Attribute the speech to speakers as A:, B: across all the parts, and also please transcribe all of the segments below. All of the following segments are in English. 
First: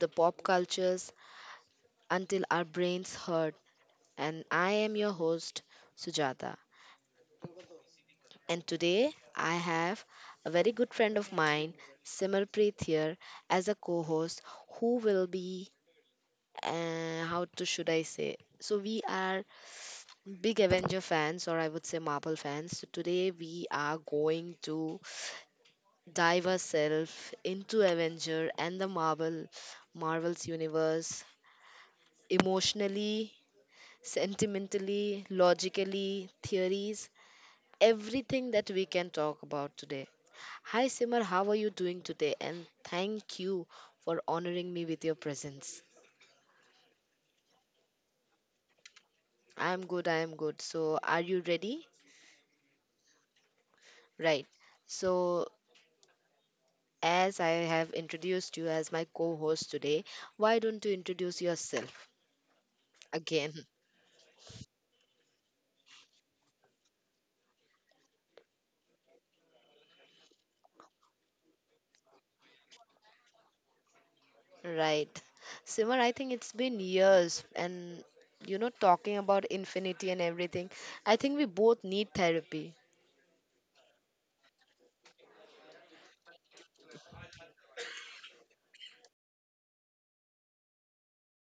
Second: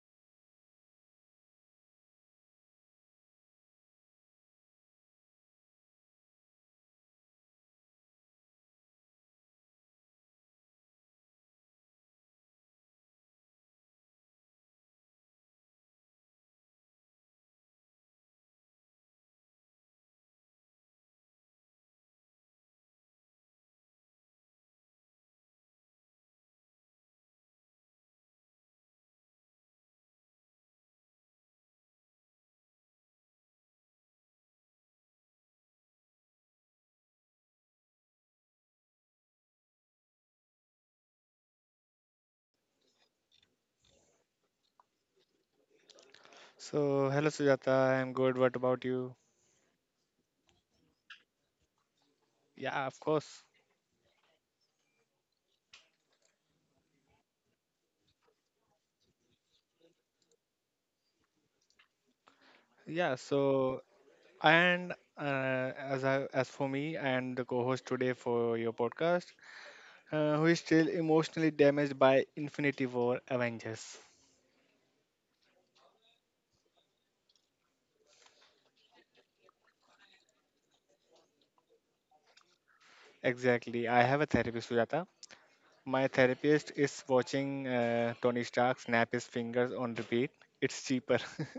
A: the pop cultures until our brains hurt. And I am your host, Sujata. And today I have a very good friend of mine, Simarpreet, here as a co host who will be, how to should I say, so we are big Avenger fans, or I would say Marvel fans. So today we are going to dive ourselves into Avenger and the Marvel's universe emotionally, sentimentally, logically, theories, everything that we can talk about today. Hi Simar, how are you doing today? And thank you for honoring me with your presence.
B: So, hello Sujata, I'm good. What about you?
A: I am good, I am good. So, are you ready?
B: Yeah, of course.
A: Right. So, as I have introduced you as my co host today, why don't you introduce yourself
B: Yeah,
A: again?
B: so and as I, as for me, and the co-host today for your podcast, who is still emotionally damaged by Infinity War Avengers.
A: Right. Simar, I think it's been years and talking about infinity and everything. I think we both need therapy.
B: Exactly. I have a therapist, Sujata. My therapist is watching Tony Stark snap his fingers on repeat. It's cheaper.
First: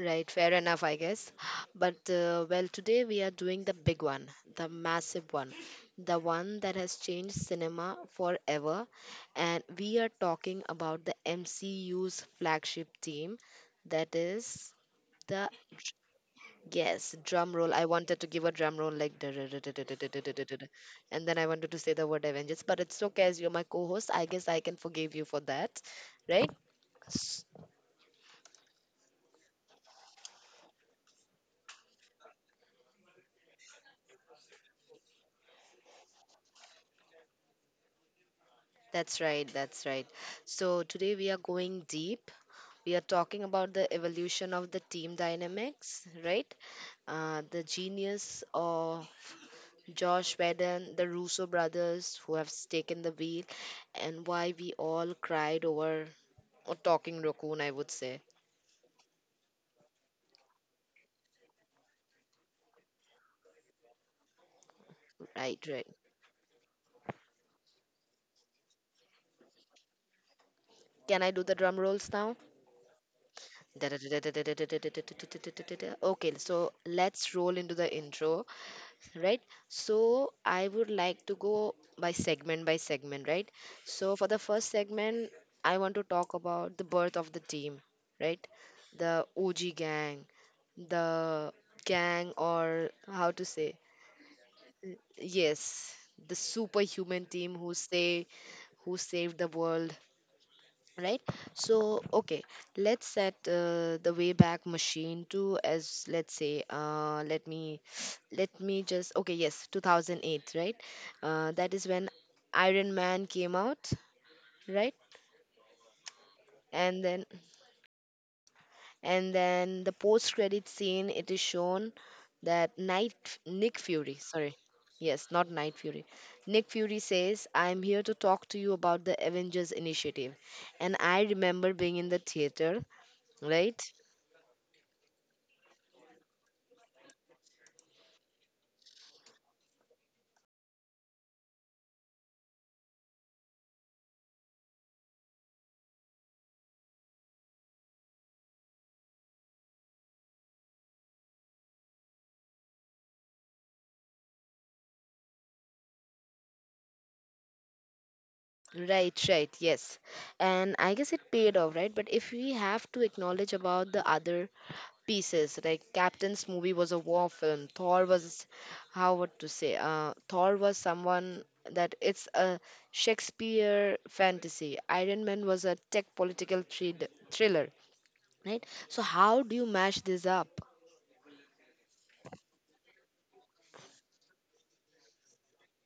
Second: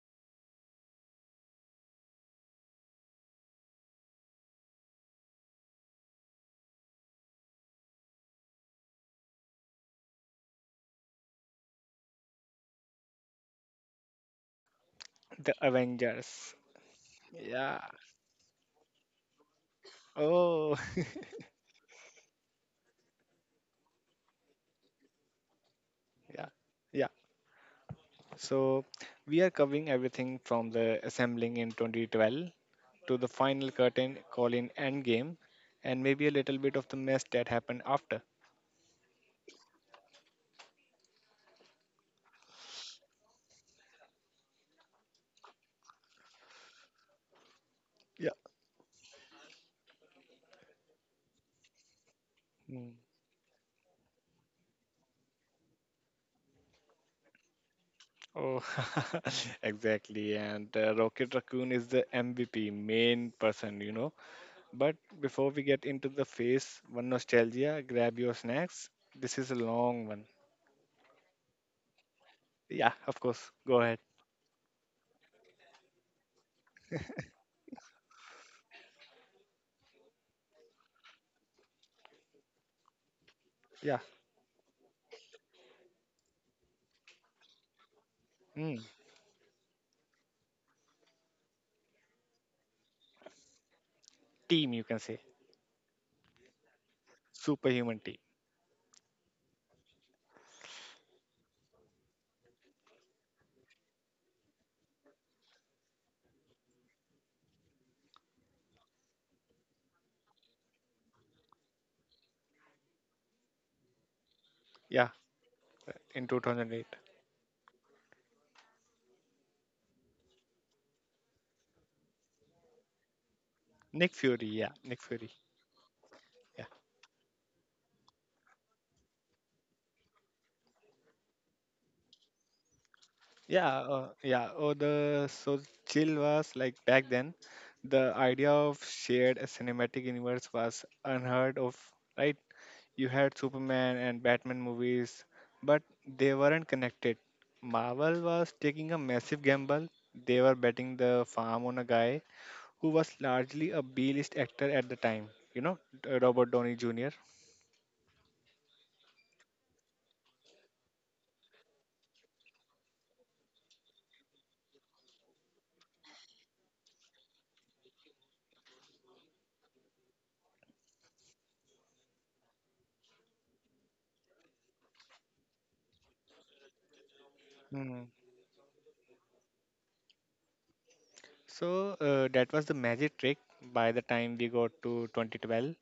A: Right, fair enough, I guess. But well, today we are doing the big one, the massive one, the one that has changed cinema forever. And we are talking about the MCU's flagship team, that is the
B: The Avengers.
A: Yes, drum roll.
B: Yeah.
A: I wanted to give a drum roll like da- da- da- da- da- da- da- da- da- da- da- da.
B: Oh,
A: And then I wanted to say the word Avengers, but it's okay as you're my co-host. I guess I can forgive you for that,
B: yeah.
A: right?
B: Yeah.
A: S-
B: So, we are covering everything from the assembling in 2012 to the final curtain call in Endgame and maybe a little bit of the mess that happened after.
A: That's right, that's right. So today we are going deep. We are talking about the evolution of the team dynamics, right? The
B: Yeah.
A: genius or Josh Whedon, the Russo brothers who have
B: Mm.
A: taken the wheel, and why we all cried over or talking raccoon, I would say.
B: Oh, exactly. And Rocket Raccoon is the MVP, main person, you know. But before
A: Right,
B: we
A: right.
B: get into the phase one nostalgia, grab your snacks. This is a long one.
A: Can I do the drum rolls now?
B: Yeah, of course. Go ahead.
A: Okay, so let's roll into the intro, right? So I would like to go by segment, right?
B: Yeah.
A: So for the first segment, I want to talk about the birth of the team, right?
B: Mm.
A: The OG gang, the gang, or how to say,
B: Team, you can say.
A: yes, the superhuman team who
B: Superhuman team.
A: say who saved the world, right? So okay, let's set the wayback machine to as let's say let me let me just okay yes, 2008, right. That is when Iron Man came out, right.
B: Yeah, in 2008.
A: And then the post credit scene, it is shown that night Nick Fury,
B: Nick Fury,
A: sorry,
B: yeah, Nick
A: yes,
B: Fury,
A: not Night Fury. Nick
B: yeah,
A: Fury says, "I'm here to talk to you about the Avengers Initiative." And I remember being in the theater,
B: yeah,
A: right.
B: uh, yeah. Oh, the so chill was like back then, the idea of shared a cinematic universe was unheard of, right? You had Superman and Batman movies, but they weren't connected. Marvel was taking a massive gamble. They were betting the farm on a guy who was largely a B-list actor at the time, Robert Downey Jr.
A: Right, right, yes. And I guess it paid off, right? But if we have to acknowledge about the other pieces, like Captain's movie was a war film, Thor was, how what to say, Thor was someone that it's a Shakespeare fantasy. Iron Man was a tech political thriller, right? So how do you mash this up?
B: So that was the magic trick. By the time we got to 2012,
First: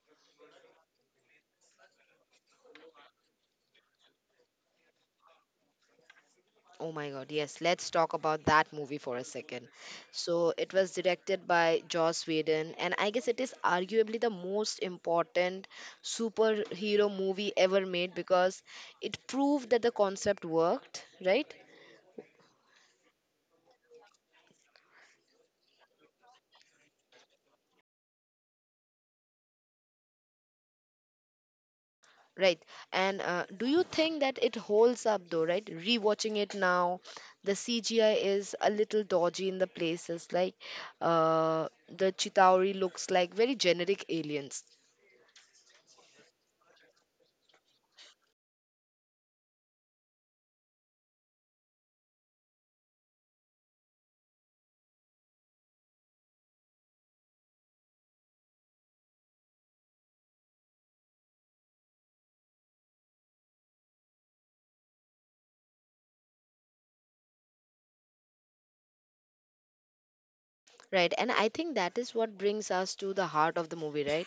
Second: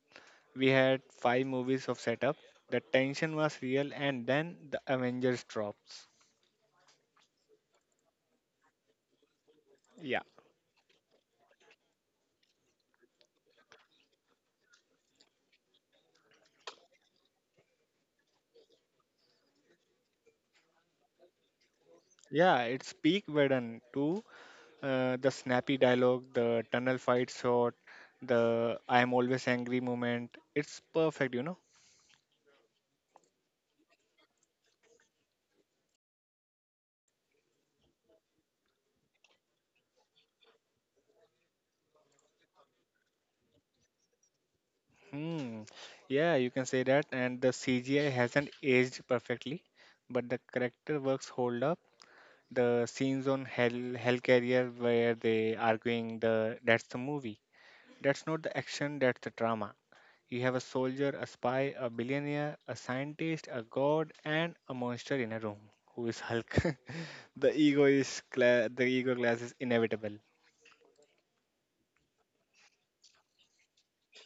B: we had five movies of setup. The tension was real, and then the Avengers drops.
A: Oh my God, yes. Let's talk about that movie for a second.
B: Yeah,
A: So, it was directed by Joss Whedon, and I guess it is arguably the most important superhero movie ever made because it proved that the concept worked, right?
B: yeah, it's peak Whedon too. The snappy dialogue, the tunnel fight shot, the "I am always angry" moment. It's perfect, you know.
A: Right. And do you think that it holds up though, right? Rewatching it now, the CGI is a little dodgy in the places. Like the Chitauri looks like very generic aliens.
B: Hmm. Yeah, you can say that. And the CGI hasn't aged perfectly, but the character works hold up the scenes on hell carrier where they arguing the that's the movie, that's not the action, that's the drama. You have a soldier, a spy, a billionaire, a scientist, a god and a monster in a room, who is Hulk. The ego is the ego class is inevitable.
A: Right, and I think that is what brings us to the heart of the movie, right?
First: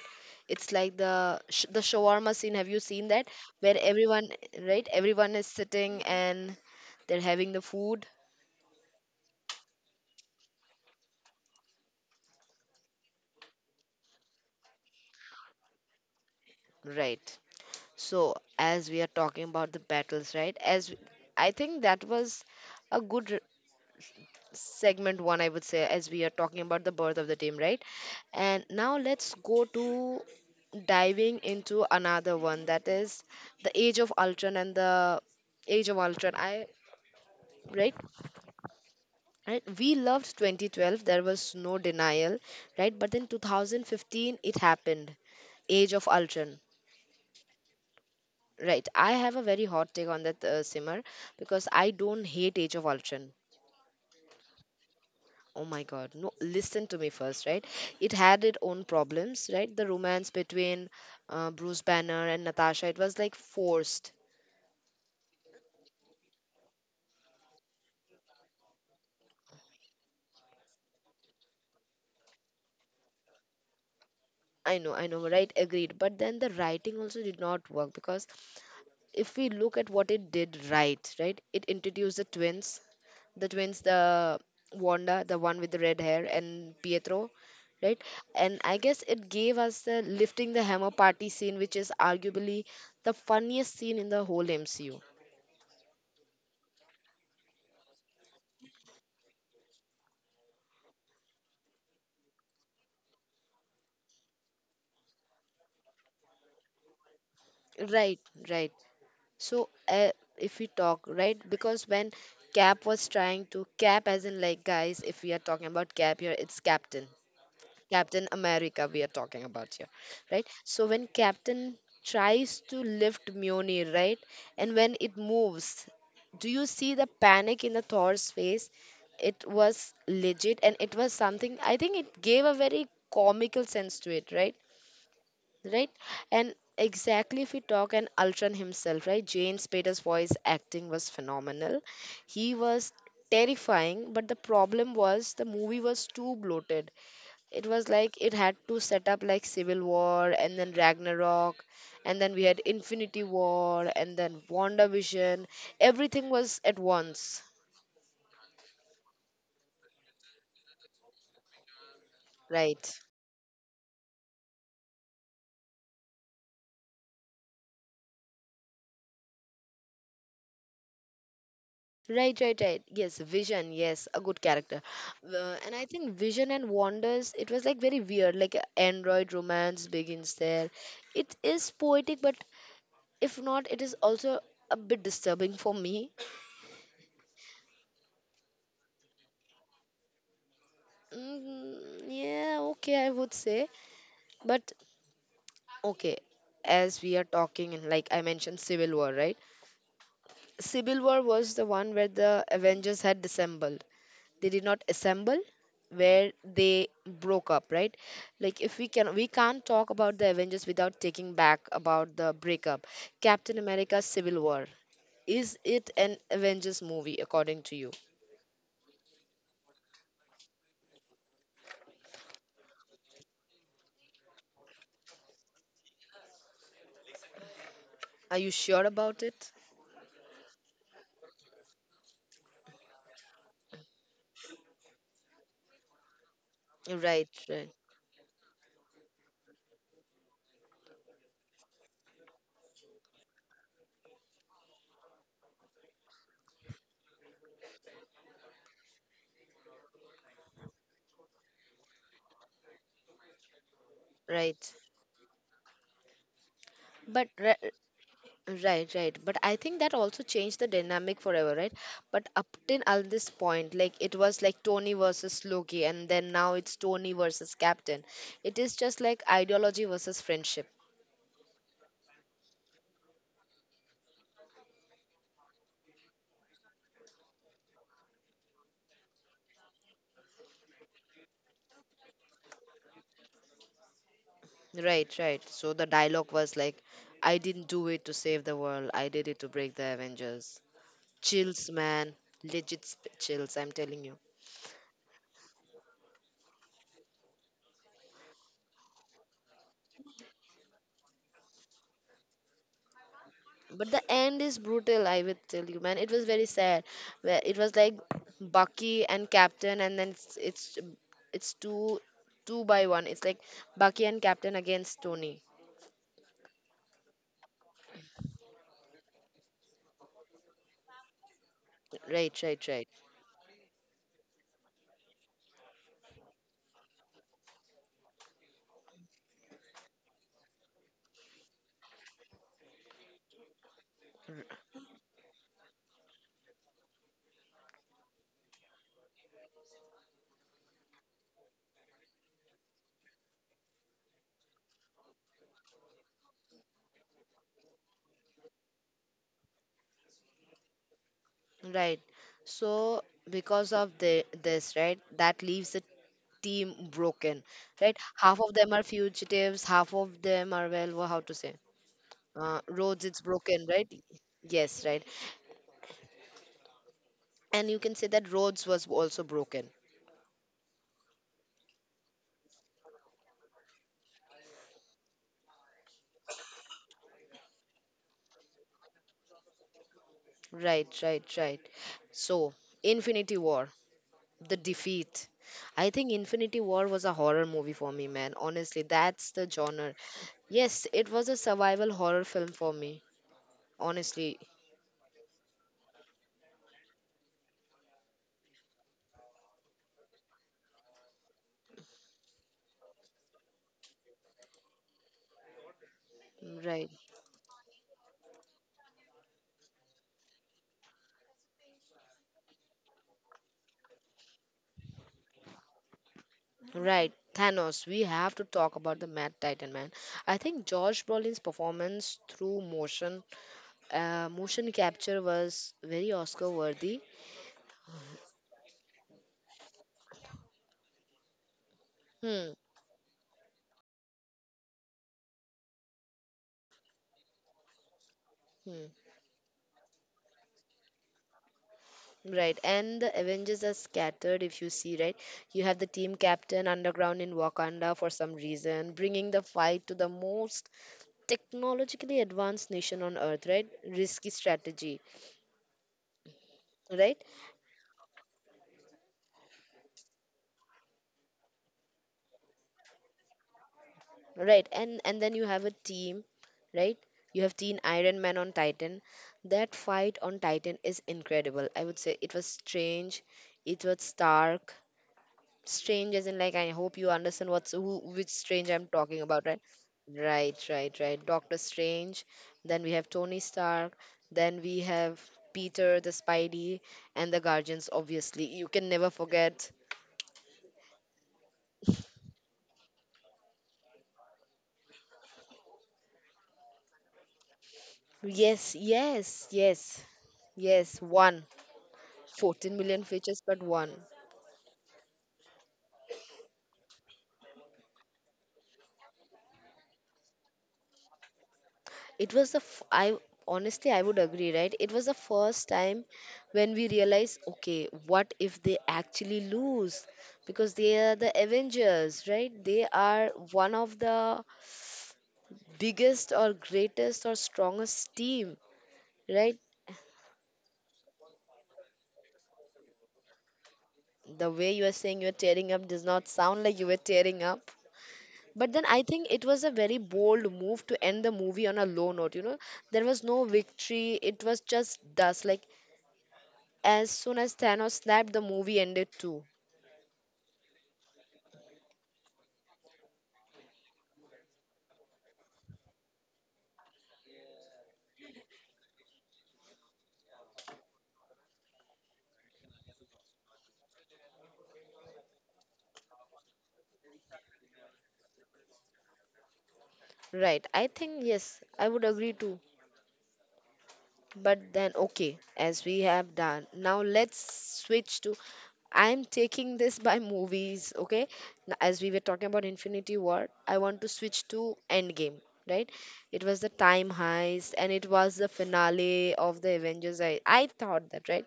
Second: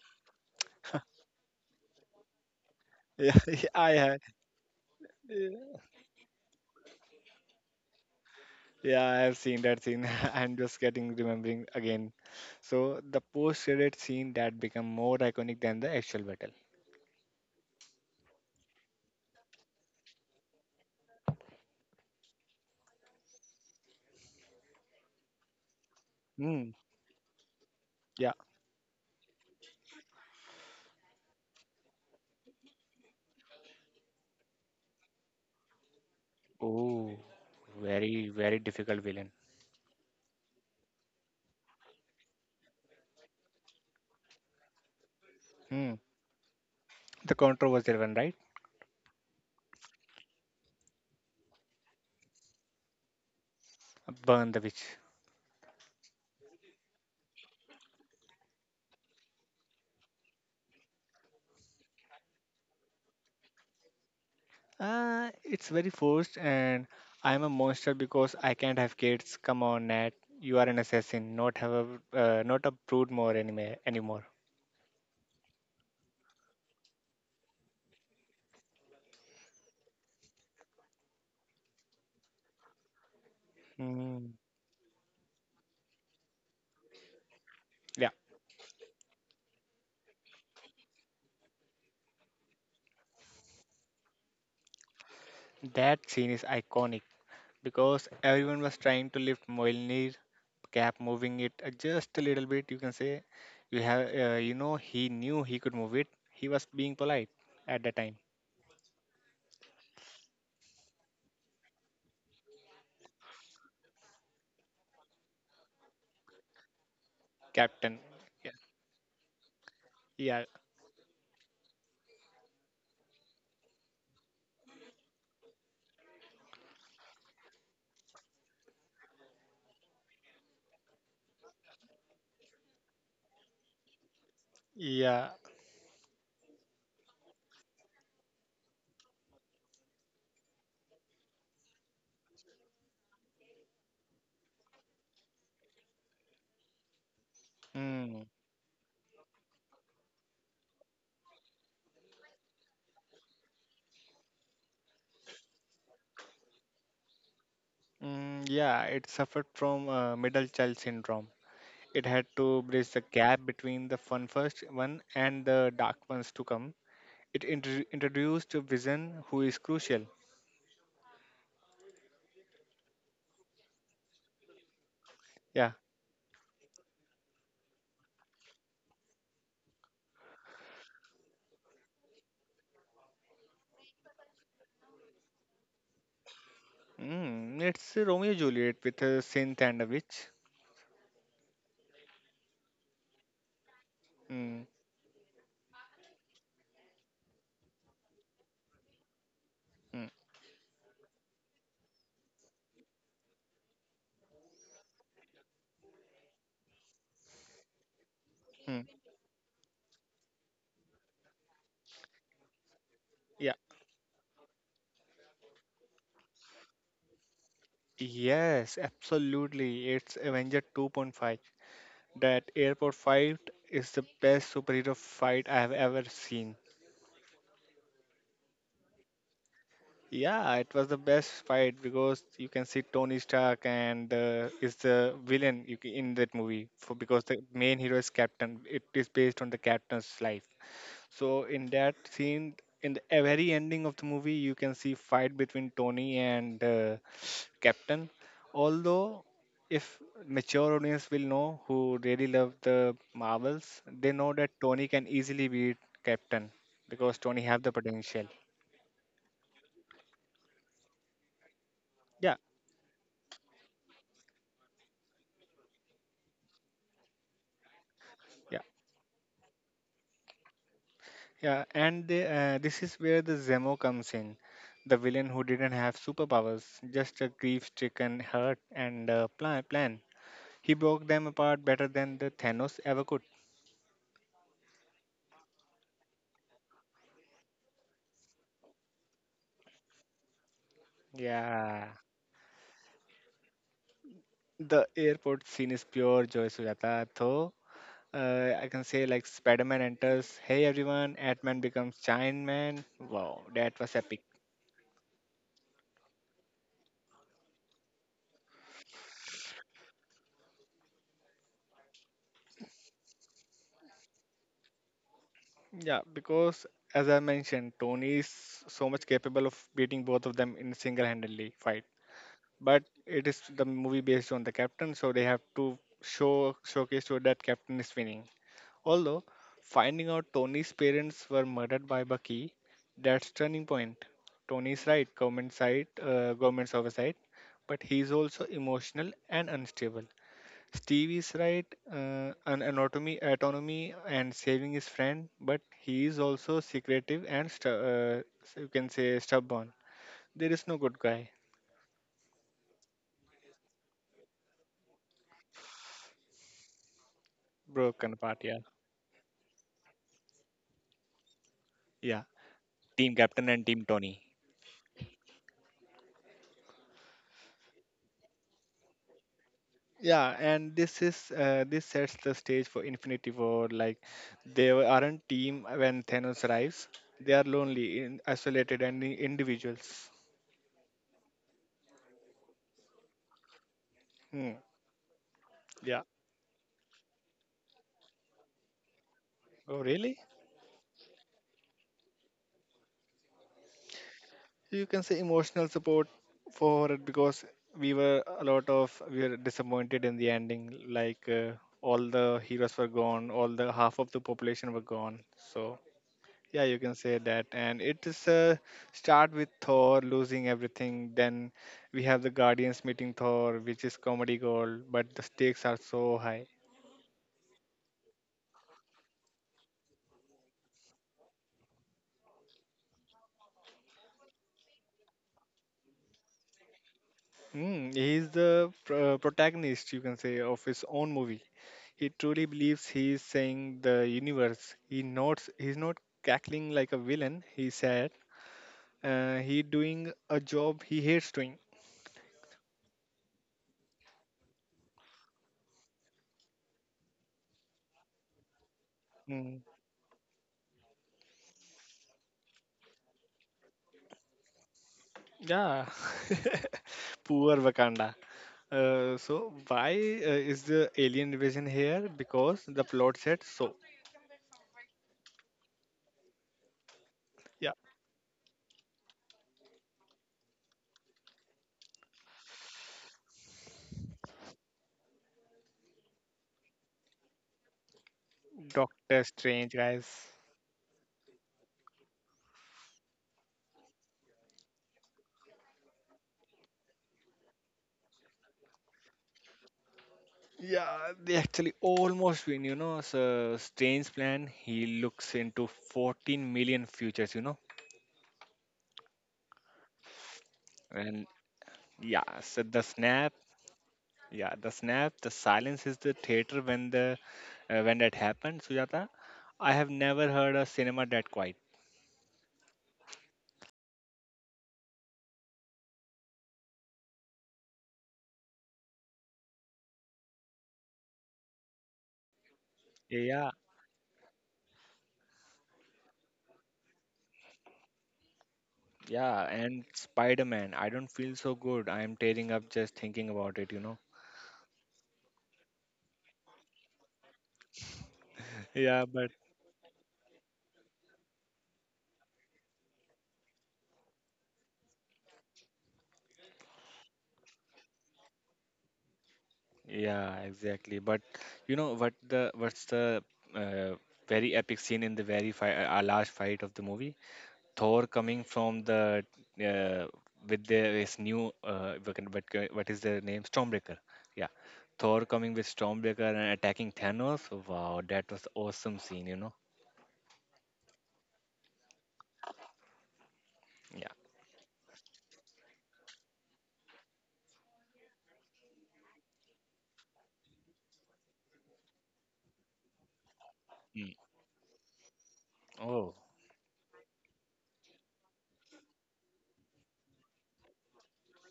A: It's like the the shawarma scene. Have you seen that?
B: Yeah,
A: Where
B: I have.
A: everyone, right? Everyone is sitting and they're having the food,
B: Yeah, I have seen that scene. I'm just getting remembering again. So the post credit scene that become more iconic than the actual battle.
A: right? So as we are talking about the battles, right? As I think that was a good segment one, I would say, as we are talking
B: Hmm.
A: about the birth of the team, right?
B: Yeah.
A: And now let's go to diving into another one that is the age of Ultron and the age of Ultron. I
B: Oh,
A: right,
B: very, very difficult villain.
A: right. We loved 2012. There was no denial, right? But then 2015, it happened.
B: Hmm.
A: Age of Ultron.
B: The controversial one, right?
A: Right, I have a very hot take on that, Simmer, because I don't hate Age of Ultron.
B: Burn the witch.
A: Oh my God. No, listen to me first, right? It had its own problems, right? The romance between Bruce Banner and Natasha, it was like forced.
B: It's very forced, and I'm a monster because I can't have kids. Come on, Nat. You are an assassin, not have a, not a brood more anime anymore.
A: I know, right? Agreed. But then the writing also did not work because if we look at what it did right, right? It introduced the twins, the twins,
B: Hmm.
A: the Wanda, the one with the red hair, and Pietro, right?
B: Yeah,
A: And I guess it gave us the lifting the hammer party scene, which is arguably the funniest scene in the whole MCU.
B: that scene is iconic because everyone was trying to lift Mjolnir, cap moving it just a little bit. You can say, you have, he knew he could move it. He was being polite at the time.
A: Right, right. So if we talk right, because when Cap was trying to Cap, as in like guys, if we are talking about Cap here, it's Captain,
B: Captain.
A: Captain
B: Yeah,
A: America we are talking about here, right?
B: yeah,
A: So when Captain tries to lift Mjolnir, right, and when it moves, do you see the panic in the Thor's face? It was legit, and it was something. I think it gave a very comical sense to it, right?
B: yeah.
A: Right? And exactly if we talk and Ultron himself, right? Jane Spader's voice acting was phenomenal. He was terrifying, but the problem was the movie was too bloated. It was like it
B: Mm,
A: had to set up like Civil War and then Ragnarok and then we had Infinity War and then WandaVision. Everything was at once,
B: yeah, it suffered from middle child syndrome. It had to
A: right?
B: bridge the gap between the fun first one and the dark ones to come. It introduced Vision, who is crucial.
A: Right, right, right. Yes, Vision. Yes, a good character. And
B: Yeah,
A: I think Vision and Wanders, it was like very weird. Like a Android romance begins there. It is poetic, but if not, it is also a bit disturbing for me.
B: mm, it's a Romeo and Juliet with a synth and a witch.
A: Mm, yeah, okay, I would say.
B: Mm,
A: But okay, as we are talking, and like I mentioned, Civil War, right?
B: mm,
A: Civil War was the one where the Avengers had dissembled. They did not assemble where they broke up, right. Like if
B: mm.
A: we can, we can't talk about the Avengers without taking back about the breakup.
B: Yeah,
A: Captain America Civil War, is it an Avengers movie according to you?
B: yes, absolutely. It's Avenger 2.5. That airport fight is the best superhero fight I have ever seen.
A: Are you sure about it?
B: Yeah, it was the best fight because you can see Tony Stark and is the villain. In that movie, for because the
A: Right,
B: main
A: right,
B: hero is Captain. It is based on the Captain's life. So in that scene, very ending of the movie, you can see fight between Tony and Captain. Although if mature audience will know who really love the Marvels, they know that
A: right.
B: Tony can easily beat Captain because
A: but
B: Tony have
A: re-
B: the potential.
A: Right, right. But I think that also changed the dynamic forever, right? But
B: Yeah,
A: up till at this point, like it was like Tony versus Loki, and then now it's Tony versus Captain.
B: yeah.
A: It is just like ideology versus friendship.
B: Yeah, this is where the Zemo comes in, the villain who didn't have superpowers, just a grief-stricken hurt and a plan. He broke them apart better than the Thanos ever could.
A: Right, right. So the dialogue was like, "I didn't do it to save the world, I did it to break the Avengers." Chills,
B: Yeah,
A: man. Legit chills, I'm telling you.
B: the airport scene is pure joy, Sujata. Though I can say like Spider-Man enters, hey everyone, Ant-Man becomes Giant Man. Wow, that was
A: But the
B: epic.
A: end is brutal, I would tell you, man. It was very sad. Where it was like Bucky and Captain, and then it's two by one. It's like Bucky and Captain against Tony.
B: Yeah, because as I mentioned, Tony is so much capable of beating both of them in a single-handedly fight.
A: Right, right,
B: But
A: right,
B: it is the movie based on the captain, so they have to show showcase to that captain is winning. Although, finding out Tony's parents were murdered by Bucky, that's turning point. Tony's right, government side, government's oversight, but he's also emotional and unstable. Stevie's right, an anatomy autonomy and saving his friend, but he is also secretive and you can say stubborn. There is no good guy.
A: right. So because of the this, right, that leaves the team broken. Right,
B: Broken apart,
A: half
B: yeah.
A: of them are fugitives, half of them are well,
B: Yeah, Team
A: Rhodes. It's
B: Captain and
A: broken,
B: Team
A: right?
B: Tony.
A: Yes, right. And you can say that Rhodes was also broken.
B: Yeah, and this is this sets the stage for Infinity War. Like, they aren't team when Thanos arrives. They are lonely, in, isolated, and individuals.
A: Right, right, right. So, Infinity War,
B: Hmm.
A: The Defeat. I
B: Yeah.
A: think Infinity War was a horror movie for me, man. Honestly, that's the
B: Oh,
A: genre.
B: really?
A: Yes, it was a survival horror film for me. Honestly,
B: You can say emotional support for it because we were a lot of we were disappointed in the ending. Like all the heroes were gone, all the half of the population were gone. So yeah, you can
A: right,
B: say that. And it is a start with Thor losing everything. Then we have the Guardians meeting Thor, which is comedy gold, but the stakes are so high.
A: right. Thanos, we have to talk about the Mad Titan, man. I think Josh Brolin's performance through motion capture was very Oscar worthy.
B: Mm, protagonist, you can say, of his own movie. He truly
A: Hmm.
B: believes he is saying the universe. He notes, he's not cackling like a villain. He said,
A: Hmm.
B: he doing a job he hates doing.
A: Right, and the Avengers are scattered if you see, right? You have the team captain underground in Wakanda for some reason, bringing the
B: Mm,
A: fight to the most technologically advanced nation on earth, right? Risky strategy,
B: yeah.
A: right?
B: Poor Wakanda. So why is the alien invasion here? Because the plot said so.
A: Right, and then you have a team, right? You have
B: Yeah,
A: Teen Iron Man on Titan. That fight on Titan is incredible. I would say it was strange, it was stark, strange as in like I hope you understand what's who, which strange I'm talking
B: Doctor
A: about, right?
B: Strange, guys.
A: Right, right, right, Doctor Strange. Then we have Tony Stark, then we have Peter the Spidey, and the Guardians, obviously you can never forget.
B: Yeah, they actually almost win. You know, so Strange plan. He looks into 14 million futures. You know,
A: Yes, yes, yes, yes,
B: and
A: one,
B: yeah, so
A: 14
B: the
A: million
B: snap.
A: features but one.
B: Yeah, the snap. The silence is the theater when the when that happened. Sujata, I have never heard a cinema that quiet.
A: It was the f- I honestly I would agree, right, it was the first time when we realized, okay, what if they actually lose, because they are the Avengers, right? They are
B: Yeah,
A: one of the biggest or greatest or strongest team,
B: yeah,
A: right?
B: and Spider-Man. I don't feel so good. I am tearing up just thinking about it, you know.
A: The way you are saying you're tearing up does not sound like you were tearing up. But then
B: Yeah,
A: I
B: but
A: think it was a very bold move to end the movie on a low note, you know. There was no victory, it was just dust, like as soon as Thanos snapped, the movie ended too.
B: yeah, exactly. But you know what the what's the uh, very epic scene in the very fight, last fight of the movie? Thor coming from the uh, with the, his new what is their name? Stormbreaker. Yeah, Thor coming with Stormbreaker and attacking Thanos. Wow, that was awesome scene. You know.
A: Right, I think yes, I would agree too.
B: Yeah.
A: But then, okay, as we have done, now let's switch to, I'm taking this by movies, okay? As we were talking about Infinity War, I want
B: Mm.
A: to switch to Endgame, right?
B: Oh.
A: It was the time heist and it was the finale of the Avengers. I thought that, right?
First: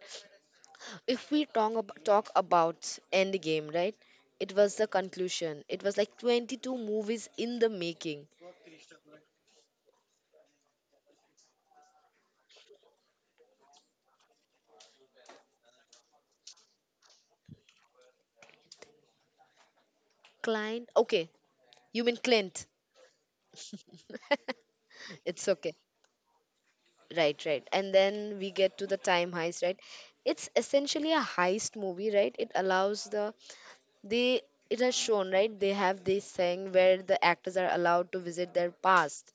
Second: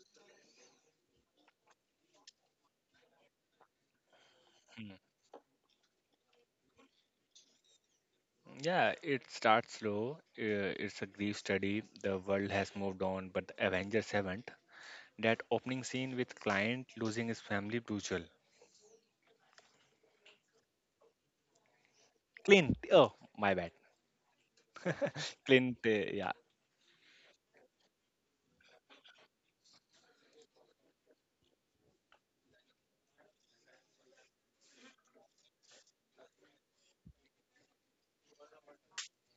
A: If we talk about Endgame, right? It was the
B: Mm.
A: conclusion. It was like 22 movies in the making.
B: Yeah, it starts slow. It's a grief study. The world has moved on, but the Avengers haven't. That opening scene with client losing his family, brutal.
A: Client, okay, you mean Clint.
B: Clint, oh my bad.
A: It's okay.
B: Clint, yeah.
A: Right, right. And then we get to the time heist, right? It's essentially a heist movie, right? They it has shown, right? They have this thing where the actors are allowed to visit their past.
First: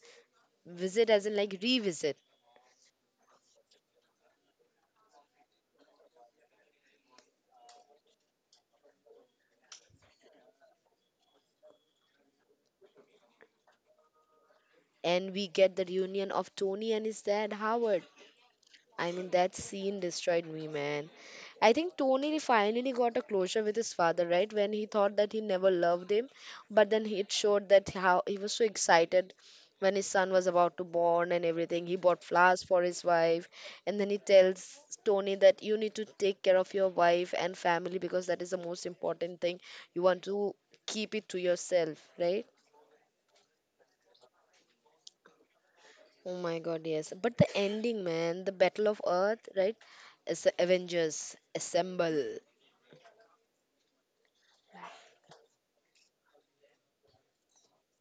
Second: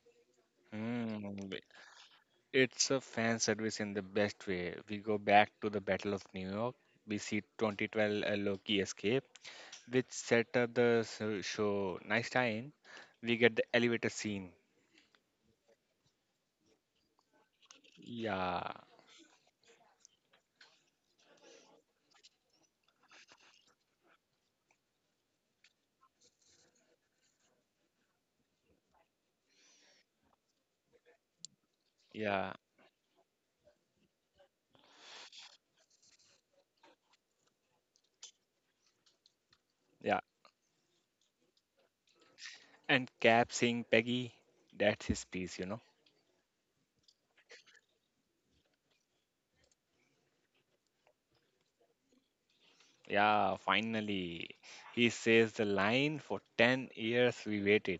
A: Visit as
B: Hmm,
A: in like revisit.
B: it's a fan service in the best way. We go back to the Battle of New York. We see 2012 Loki escape, which set up the show. Nice time. We get the elevator scene.
A: And we get the reunion of Tony and his dad Howard.
B: Yeah,
A: I mean that scene destroyed me, man. I think Tony finally got a closure with his father, right? When he thought that he never loved him, but then it showed that how he was so excited when his son was about to born and everything. He bought
B: yeah,
A: flowers for his wife, and then he tells Tony that you need to take care of your wife and family because that is the most important thing. You
B: yeah.
A: want to keep it to yourself, right?
B: And Cap seeing Peggy, that's his piece, you know.
A: Oh my God, yes. But the ending, man, the Battle of Earth, right? As Avengers assemble.
B: Yeah, finally. He says the line for 10 years we waited.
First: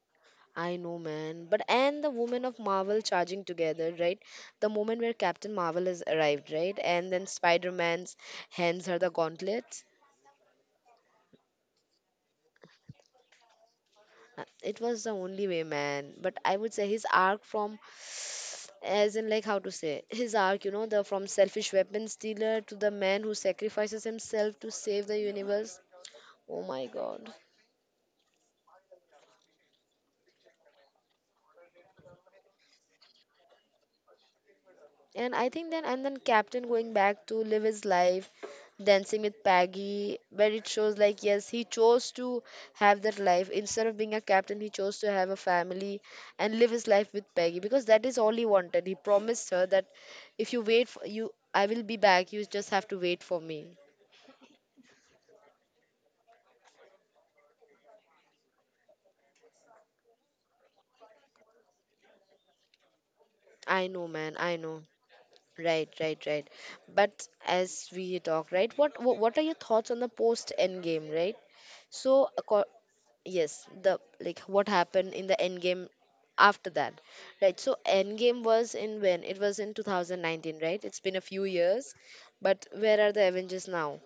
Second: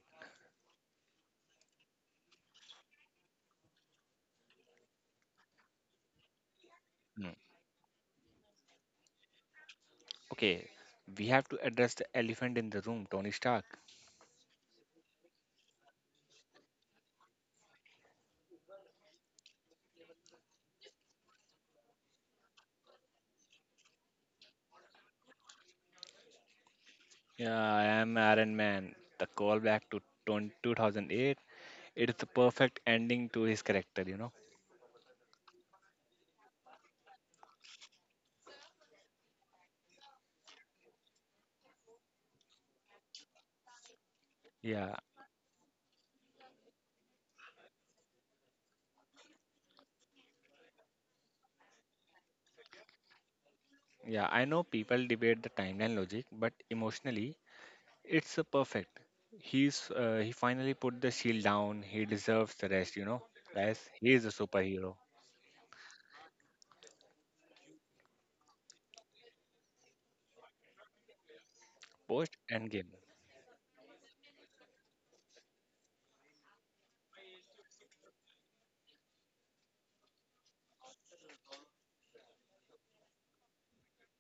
A: I know, man. But and the women of Marvel charging together, right? The moment where Captain Marvel has arrived, right? And then
B: Mm.
A: Spider Man's hands are the gauntlets.
B: Okay, we have to address the elephant in the room, Tony Stark.
A: It was the only way, man. But I would say his arc from, as in, like, how to say, his arc, you know, the from selfish weapon stealer to the man who sacrifices himself to save the universe. Oh my god.
B: Yeah, I am Iron Man. The callback to 20 2008, it is the perfect ending to his character, you know.
A: And then Captain going back to live his life, dancing with Peggy, where it shows like, yes, he chose to have that life. Instead of being a captain, he
B: Yeah,
A: chose to have a family and live his life with Peggy because that is all he wanted. He promised her that if you wait for you, I will be back. You just have to wait for me.
B: yeah, I know people debate the timeline logic, but emotionally, it's a perfect. He's he finally put the shield down. He deserves the rest, you know.
A: I
B: Guys,
A: know,
B: he is a
A: man. I know.
B: superhero.
A: Right, right, right. But as we talk, right, what are your thoughts on the post end game, right? So,
B: Post Endgame.
A: yes, the like what happened in the end game after that, right? So end game was in 2019, right? It's been a few years, but where are the Avengers now?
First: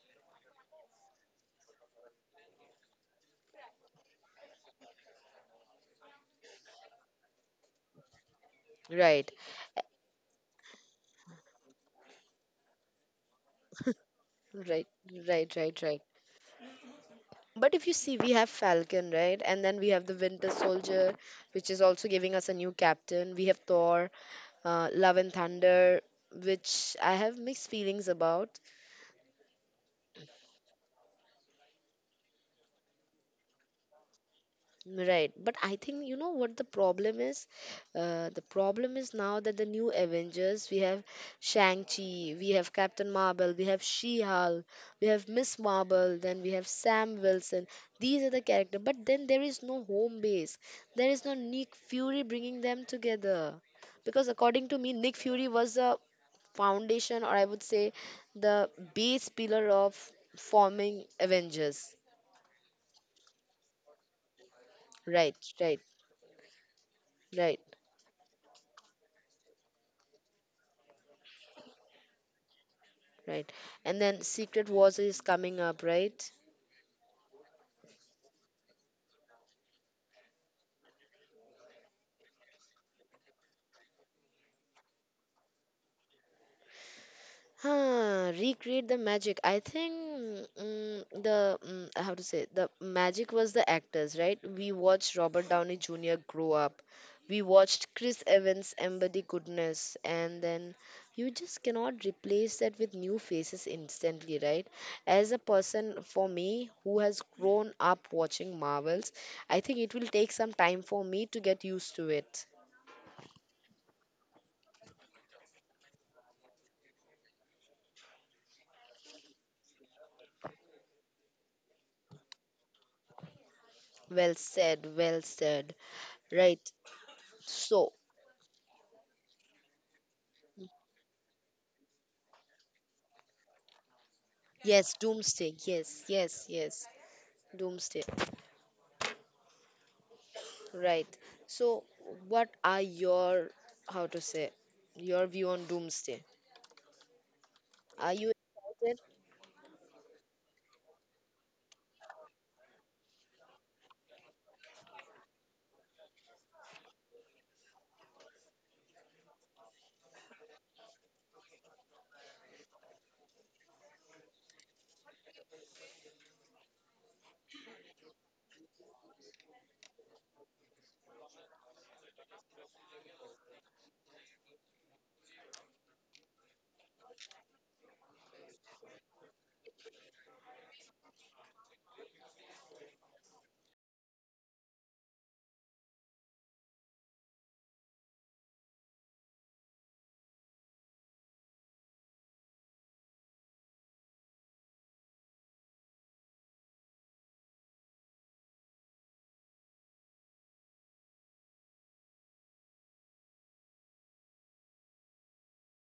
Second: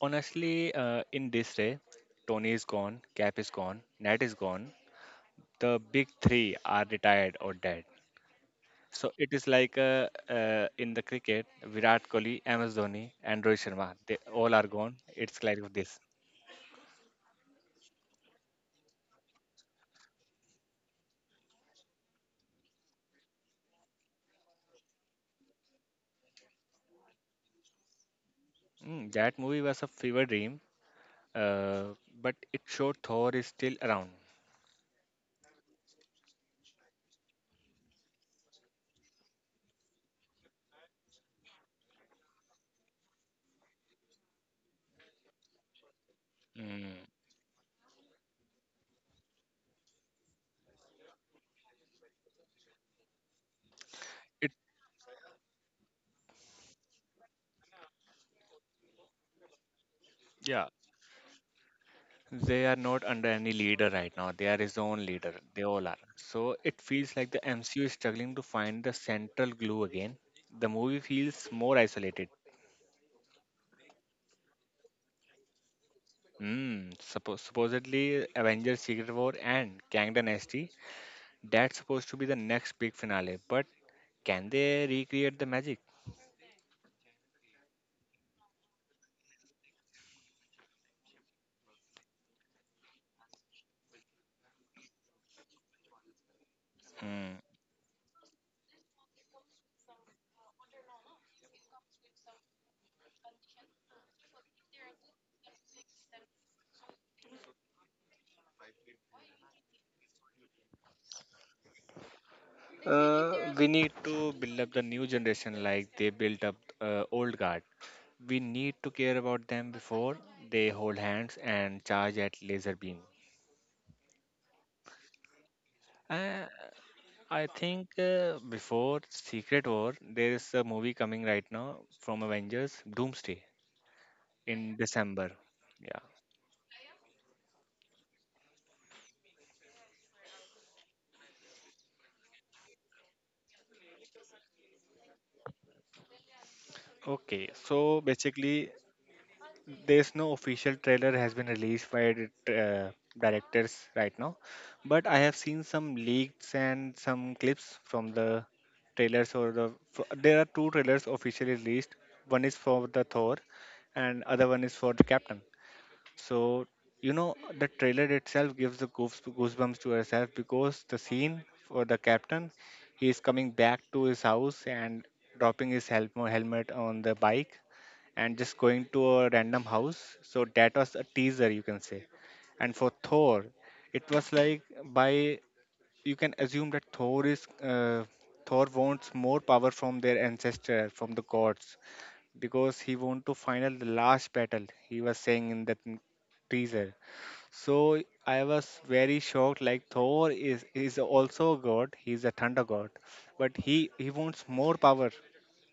B: Honestly, in this way, Tony is gone, Cap is gone, Nat is gone, the big three are retired or dead. So
A: Right,
B: it is like, in the cricket, Virat Kohli, MS Dhoni, and Rohit Sharma. They all are
A: right
B: gone. It's
A: right
B: like
A: right right
B: this.
A: But if you see, we have Falcon, right? And then we have the Winter Soldier, which is also giving us a new captain. We have Thor, Love and Thunder, which I have mixed feelings about.
B: Mm, that movie was a fever dream, uh, but it showed Thor is still around.
A: Right, but I think you know what the problem is. The problem is now that the new Avengers we have Shang Chi, we have Captain Marvel, we have She Hulk, we have Miss Marvel, then we have
B: Mm,
A: Sam Wilson. These are the characters, but then there is no home base. There is no Nick Fury bringing them together, because
B: it
A: according to me, Nick Fury was the foundation, or I would say, the base pillar of
B: yeah.
A: forming Avengers.
B: They are not under any leader right now. They are his own
A: Right,
B: leader. They
A: right,
B: all are. So it feels like the
A: right.
B: MCU is struggling to find the central glue again. The movie feels more isolated.
A: Right. And then Secret Wars is coming up, right?
B: Hmm. Supposedly Avengers Secret War and Kang Dynasty. That's supposed to be the next big finale. But can they recreate the magic?
A: Huh, recreate the magic. I think mm, the mm, how to say the magic was the actors, right? We watched Robert Downey Jr. grow up. We
B: Hmm.
A: watched Chris Evans embody goodness, and then you just cannot replace that with new faces instantly, right? As a person for me who has grown up watching Marvels, I think it will take some time for me to get used to it.
B: We need to build up the new generation like they built up old guard. We need to care about them before they hold hands and charge at laser beam.
A: Well said, well said.
B: Uh,
A: Right.
B: I
A: So,
B: think uh, before Secret War, there is a movie coming right now from Avengers, Doomsday in
A: yes,
B: December.
A: doomsday. Yes,
B: Yeah.
A: yes, yes. Doomsday. Right. So, what are your, how to say, your view on doomsday?
B: Okay, so
A: Are you
B: basically,
A: excited?
B: there's no official trailer has been released by the directors right now, but I have seen some leaks and some clips from the trailers There are two trailers officially released. One is for the Thor, and other one is for the Captain. So you know the trailer itself gives the goosebumps to yourself because the scene for the Captain, he is coming back to his house and dropping his helmet on the bike and just going to a random house. So that was a teaser, you can say. And for Thor, it was like by you can assume that Thor is Thor wants more power from their ancestor, from the gods, because he want to final the last battle. He was saying in that teaser. So I was very shocked. Like Thor is also a god. He's a thunder god, but he wants more power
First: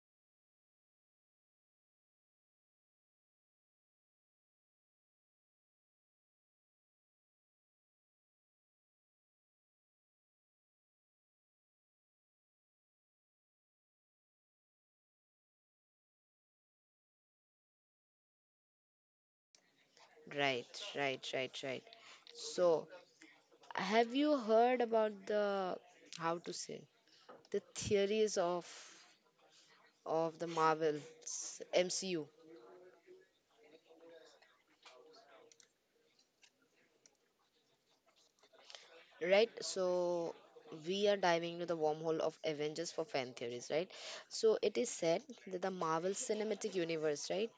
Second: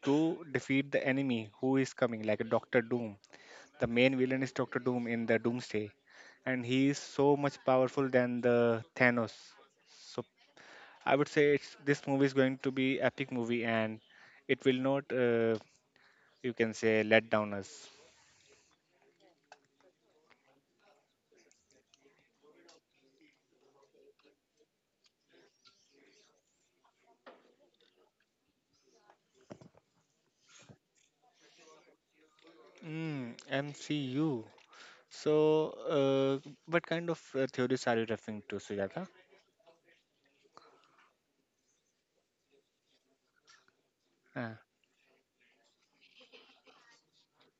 B: to defeat the enemy who is coming, like a Doctor Doom, the main villain is Doctor Doom in the Doomsday, and he is so much powerful than the Thanos. So I would say this movie is going to be epic movie, and it will not, you can say, let down us.
A: Right, right, right, right. So, have you heard about the, how to say, the theories of the Marvels MCU?
B: Mm, MCU. So, what kind of theories are you referring to, Sujata?
A: Right, so we are diving into the wormhole of Avengers for fan theories, right?
B: Uh,
A: So it is said that the Marvel Cinematic Universe, right?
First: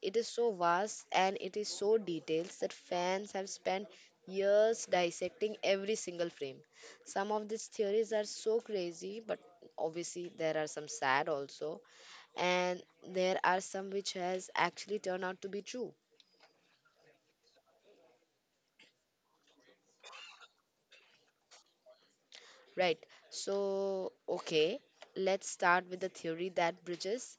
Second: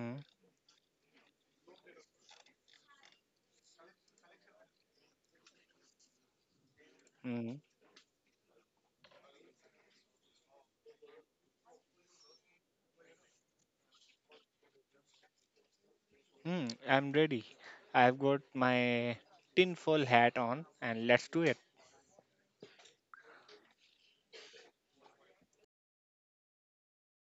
A: It is so vast and it is so detailed that fans have spent years dissecting every single frame. Some of
B: hmm,
A: these theories are so crazy, but obviously there are some sad also, and there are some which has actually turned out to be true.
B: I'm ready. I've got my tinfoil hat on, and let's do it.
A: Right. So, okay, let's start with the theory that bridges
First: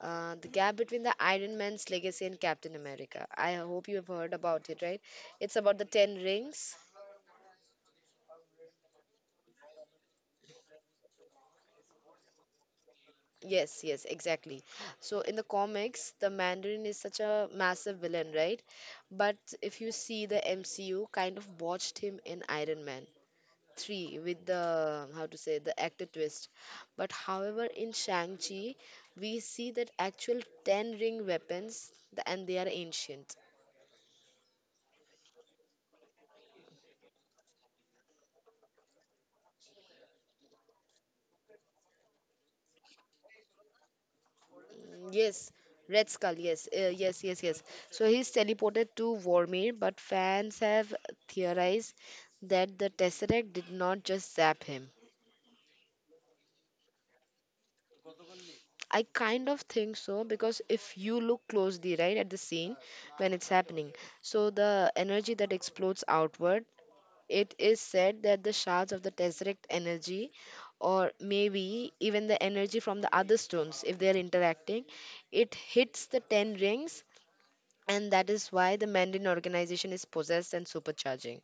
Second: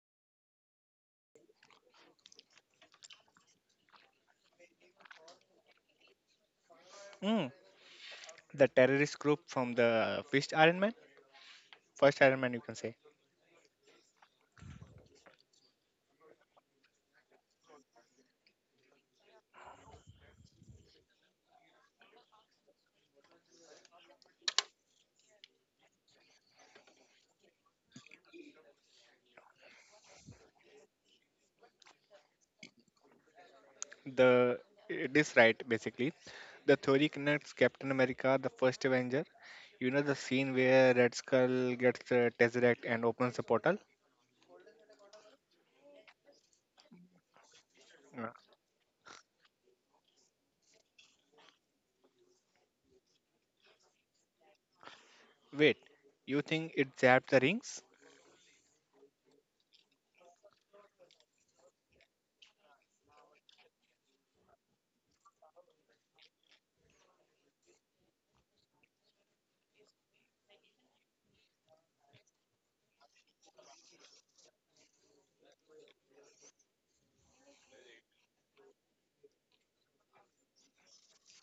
A: the gap between the Iron Man's legacy and Captain America. I hope you have heard about it, right? It's about the Ten Rings.
B: Mm, the terrorist group from the first Iron Man. First Iron Man, you can say.
A: Yes, yes, exactly. So in the comics, the Mandarin is such a massive villain, right? But if you see the MCU, kind of botched him in Iron Man 3 with the how to say the actor twist. But however, in Shang-Chi, we see that actual Ten Ring weapons, and they are ancient.
B: The It is right basically. The theory connects Captain America, the first Avenger. You know the scene where Red Skull gets the Tesseract and opens the portal.
A: Yes, Red Skull. Yes, yes, yes, yes. So
B: Uh,
A: he's teleported to Vormir, but fans have theorized that the Tesseract did not just zap him.
B: Wait, you think it zapped the rings?
A: I kind of think so because if you look closely, right, at the scene when it's happening, so the energy that explodes outward, it is said that the shards of the Tesseract energy, or maybe even the energy from the other stones, if they're interacting, it hits the ten rings and that is why the Mandarin organization is possessed and supercharging.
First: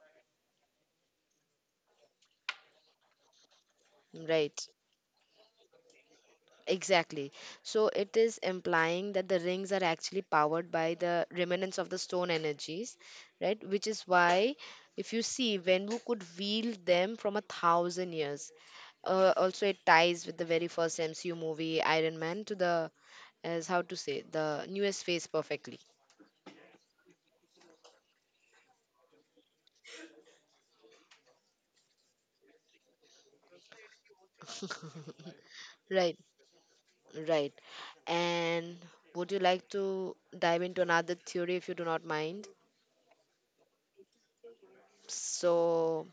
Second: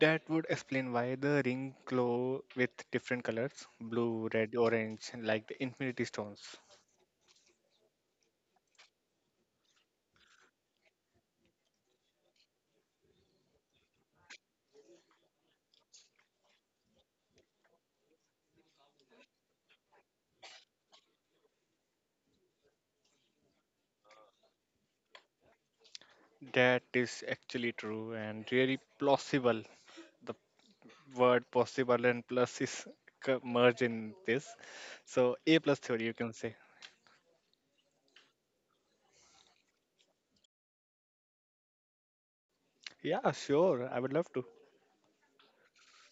B: That would explain why the ring glow with different colors, blue, red,
A: Right,
B: orange, like the Infinity Stones.
A: exactly. So it is implying that the rings are actually powered by the remnants of the stone energies, right? Which is why, if you see, Wenwu could wield them from a thousand years. Also, it ties with the very first MCU movie, Iron Man, to the, as how to say, the newest phase perfectly.
B: That is actually true and really plausible. The word possible and plus is merged in this. So A plus theory, you
A: Right,
B: can say.
A: right. And would you like to dive into another theory if you do not mind?
B: Yeah, sure. I would love to.
A: So,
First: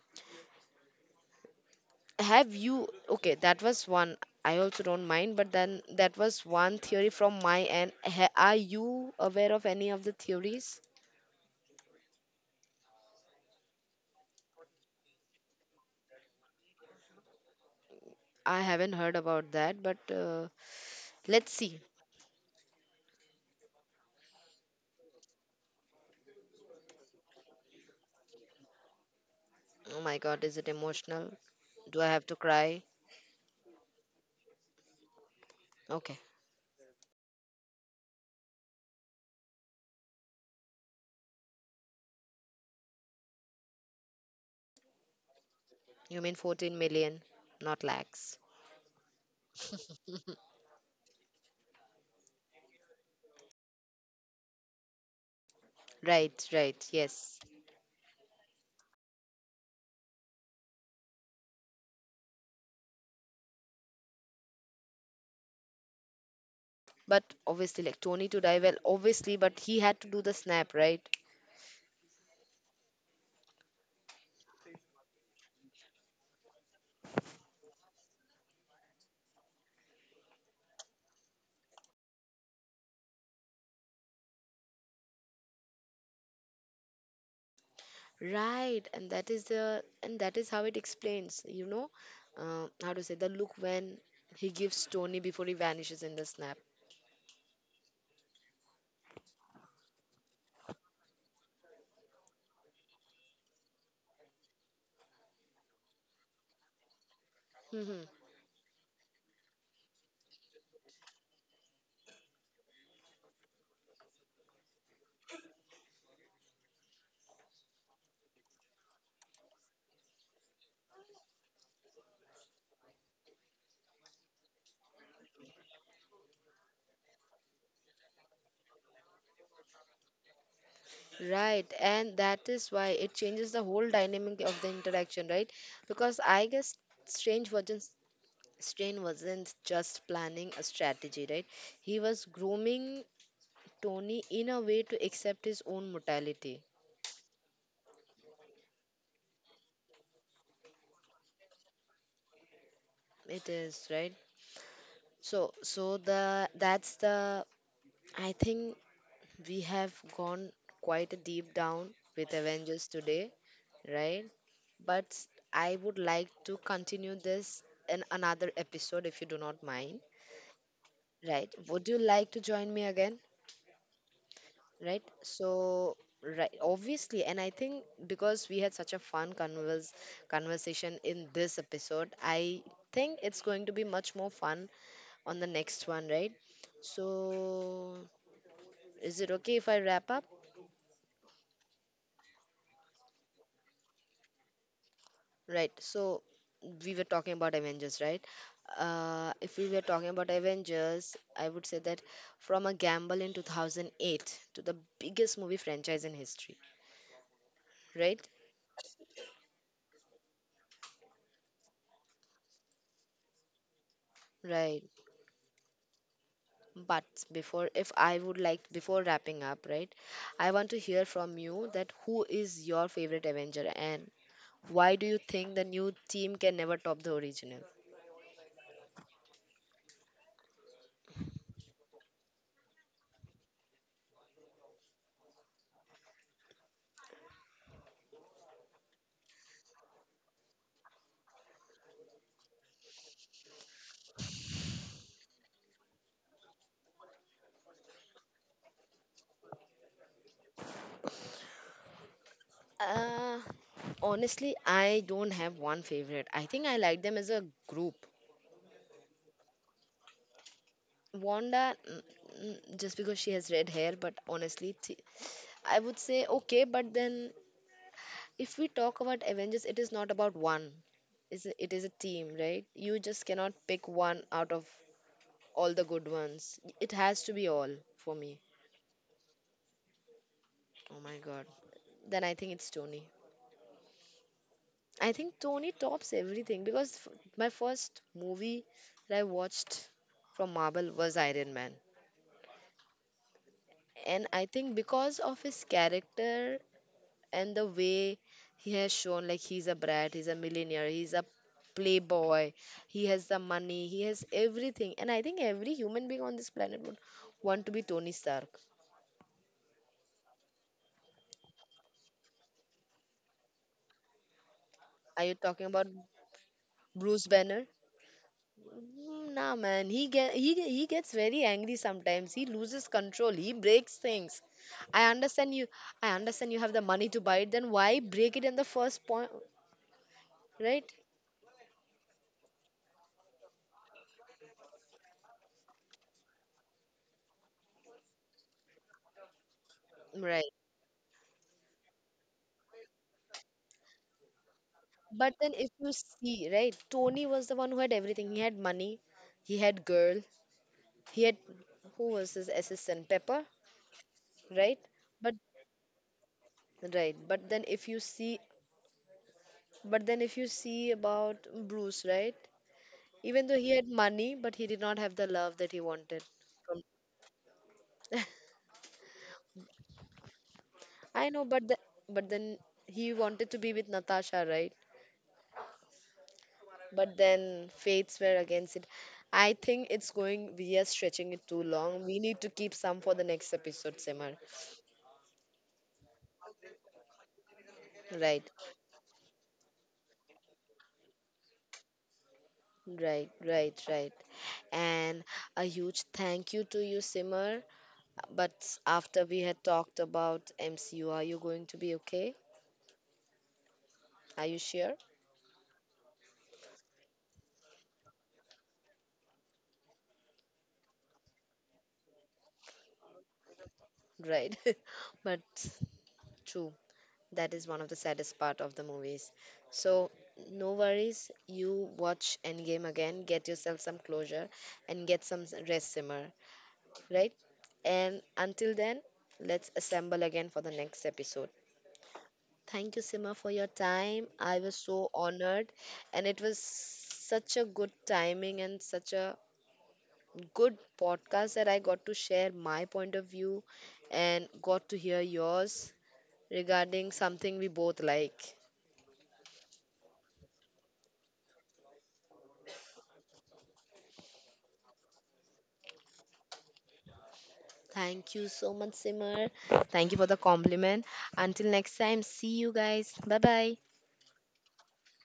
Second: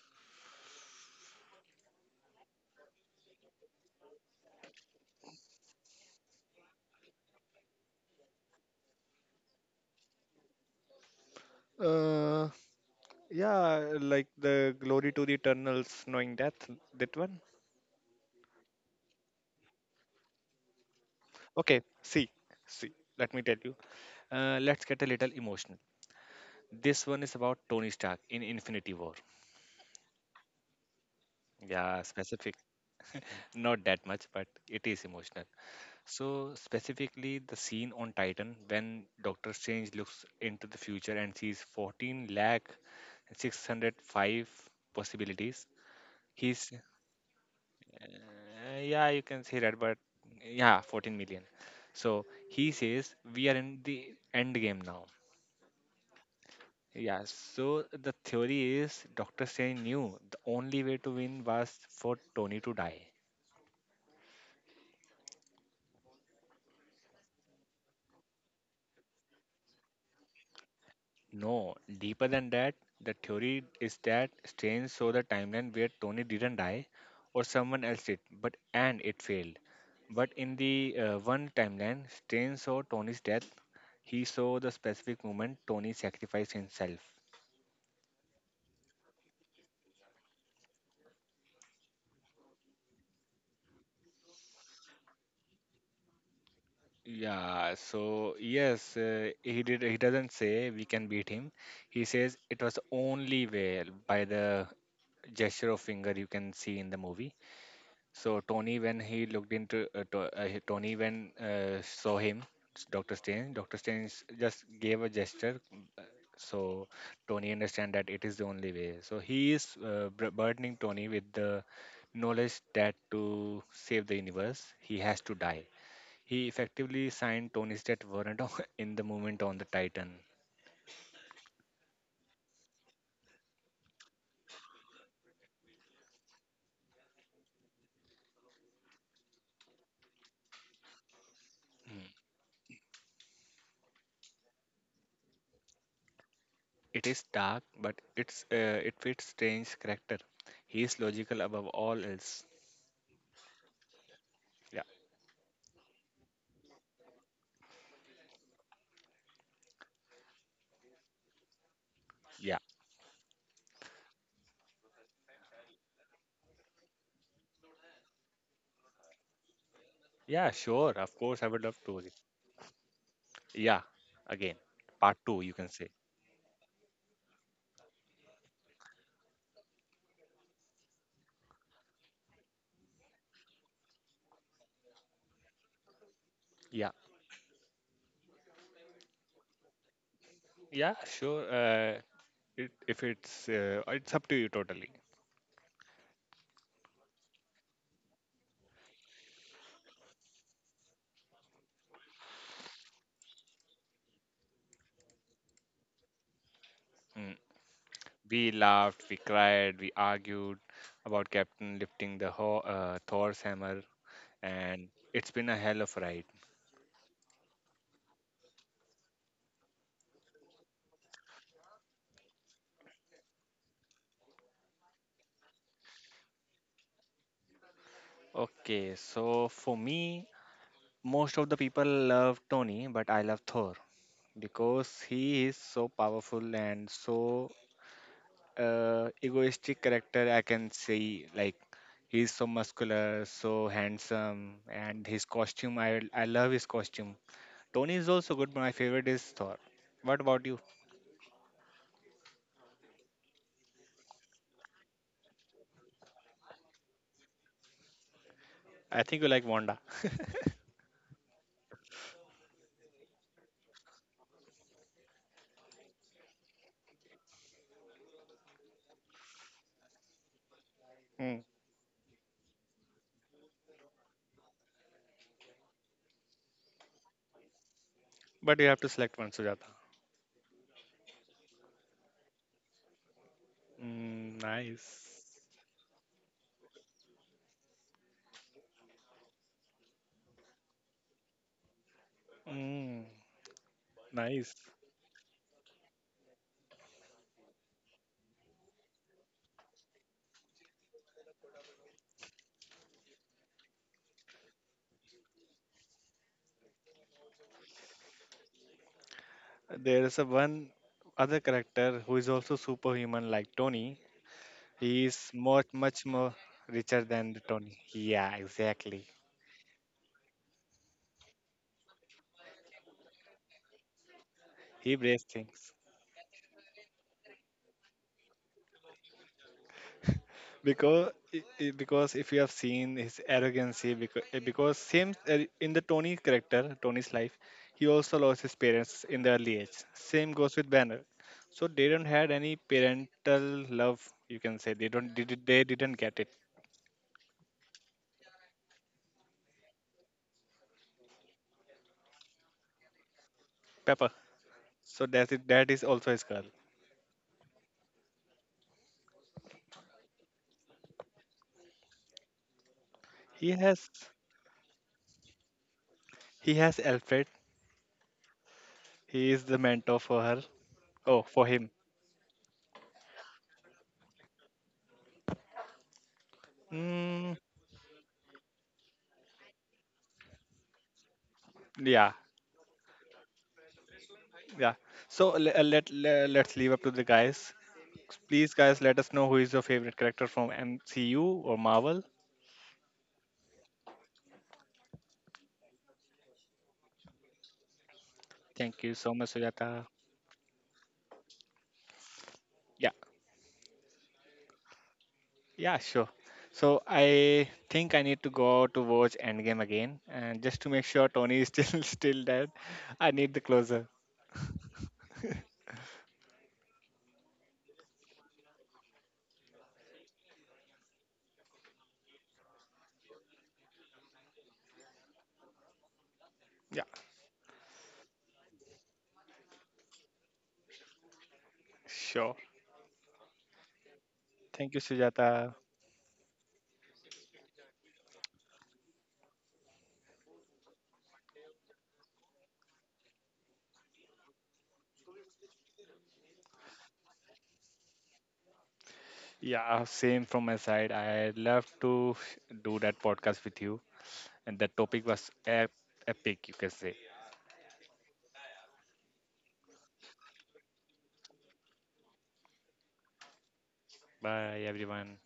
A: have you? Okay, that was one. I also don't mind, but then that was one theory from my end. Ha, are you aware of any of the theories?
B: Uh, yeah, like the glory to the eternals, knowing death. That one.
A: I haven't heard about that, but let's see.
B: Okay. See. Let me tell you. Let's get a little emotional. This one is about Tony Stark in Infinity War.
A: Oh my God, is it emotional? Do
B: Yeah,
A: I have to
B: specific.
A: cry?
B: Not that much, but it is emotional.
A: Okay,
B: So, specifically, the scene on Titan when Doctor Strange looks into the future and sees 14 lakh 605 possibilities.
A: you mean
B: He's,
A: 14 million, not lakhs.
B: yeah, you can say that, but yeah, 14 million. So, he says, we are in the end game now.
A: Right, right,
B: Yeah,
A: yes.
B: so the theory is Doctor Strange knew the only way to win was for Tony to die.
A: But obviously, like Tony to die, well, obviously, but he had to do the snap, right?
B: No, deeper than that, the theory is that Strange saw the timeline where Tony didn't die or someone else did, but and it failed. But in the one timeline, Strange saw Tony's death. He saw the specific moment Tony sacrificed himself.
A: Right, and that is how it explains, you know, how to say the look when he gives Tony before he vanishes in the snap.
B: Yeah, so yes, he did. He doesn't say we can beat him. He says it was the only way by the gesture of finger you can see in the movie.
A: Mhm.
B: So Tony, when he looked Tony, when saw him, Doctor Doctor Strange just gave a gesture. So Tony understand that it is the only way. So he is burdening Tony with the knowledge that to save the universe, he has to die. He effectively signed Tony's death warrant in the moment on the Titan.
A: Right, and that is why it changes the whole dynamic of the interaction, right? Because I guess Strange wasn't Strange wasn't just planning a strategy, right? He
B: Mm.
A: was grooming Tony in a way to accept his own mortality.
B: It is dark, but it fits Strange's character. He is logical above all else.
A: It is, right?
B: Yeah.
A: So, so the that's the I think we have gone quite deep down with Avengers today, right? But I would like to continue this in another episode if you do not mind,
B: Yeah, sure. Of course, I
A: right?
B: would love
A: Would you
B: to.
A: like to join me again,
B: Yeah, again,
A: right?
B: part two, you can say.
A: So, right, obviously, and I think because we had such a conversation in this episode, I think it's going to be much more fun on the next one, right?
B: Yeah,
A: So, is it okay if I wrap up?
B: yeah, sure. If it's up to you totally.
A: Right. So we were talking about Avengers, right? If we were talking about Avengers, I would say that from a gamble in 2008 to the biggest movie franchise in history,
B: Mm.
A: right?
B: We laughed, we cried, we argued about Captain lifting the Thor's hammer,
A: Right.
B: and it's been a hell of a ride.
A: But before, if I would like, before wrapping up, right, I want to hear from you that who is your favorite Avenger and why do you think the new team can never top the original?
B: Okay, so for me, most of the people love Tony, but I love Thor because he is so powerful and so egoistic character I can say. Like he's so muscular, so handsome, and his costume, I love his costume. Tony is also good, but my favorite is Thor. What about you?
A: Uh, honestly, I don't have one favorite. I think I like them as a group.
B: I think you like Wanda,
A: Wanda, mm, mm, just because she has red hair, but honestly, I would say okay. But then, if we talk about Avengers, it is not about one.
B: mm.
A: It is a team, right? You just cannot pick one out of all the good ones. It has to be all for me.
B: But you have to select one, Sujata.
A: Oh my god. Then I think it's Tony.
B: Mm,
A: I think
B: nice.
A: Tony tops everything because my first movie that I watched from Marvel was Iron Man.
B: Mm.
A: And I
B: Nice.
A: think because of his character and the way he has shown, like, he's a brat, he's a millionaire, he's a playboy, he has the money, he has everything, and I think every human being on this planet would want to be Tony Stark.
B: There is a one other character who is also superhuman like Tony. He
A: Are
B: is
A: you
B: much
A: talking about
B: much more richer
A: Bruce
B: than the
A: Banner?
B: Tony. Yeah, exactly.
A: Mm, nah, man, he gets very angry sometimes, he loses control, he breaks things.
B: He
A: i
B: breaks
A: understand you
B: things.
A: I understand you have the money to buy it, then why break it in the first point, right?
B: Because because if you have seen his arrogancy, because same in the Tony character, Tony's life, he also lost his parents in the early age. Same
A: Right.
B: goes with Banner. So they don't had any parental love, you can say. They don't
A: But then
B: they
A: if you
B: didn't get it.
A: see, right, Tony was the one who had everything. He had money, he had girl, he had, who was his assistant? Pepper,
B: Pepper,
A: right?
B: so that's
A: But
B: it. That is also his girl.
A: right, but then if you see but then if you see about Bruce, right? Even
B: he
A: though he had
B: has
A: money, but he did not have the love that he wanted
B: he has
A: from,
B: Alfred, he is the mentor for her. Oh,
A: I know,
B: for
A: but
B: him.
A: the, but then he wanted to be with Natasha, right? But
B: Mm,
A: then fates were against it. I think it's going, we are stretching it too long.
B: yeah.
A: We need to keep some for the next episode, Simar.
B: Yeah, so let's leave up to the guys.
A: Right,
B: Please, guys, let us know who is your favorite character from MCU or Marvel.
A: right, right, right. And a huge thank you to you, Simmer. But
B: Thank you so
A: after
B: much,
A: we had
B: Sujata.
A: talked about MCU, are you going to be okay?
B: Yeah,
A: Are you sure?
B: yeah, sure. So I think I need to go out to watch Endgame again, and just to make sure Tony is still still dead, I need the closer.
A: Right. But true, that is one of the saddest part of the movies. So no worries. You watch Endgame again, get yourself some closure, and get some rest, Simmer.
B: Yeah,
A: Right. And until then, let's assemble again for the next episode.
B: sure.
A: Thank you, Sima, for your time. I
B: Thank
A: was
B: you,
A: so
B: Sujata.
A: honored, and it was such a good timing and such a good podcast that I got to share my point of view and got to hear yours regarding something we both like.
B: Yeah, same from my side. I love to do that podcast with you, and that topic was epic, you can say.
A: Thank you so much, Simmer. Thank you for the compliment. Until next time, see you guys. Bye bye.
B: Bye, everyone.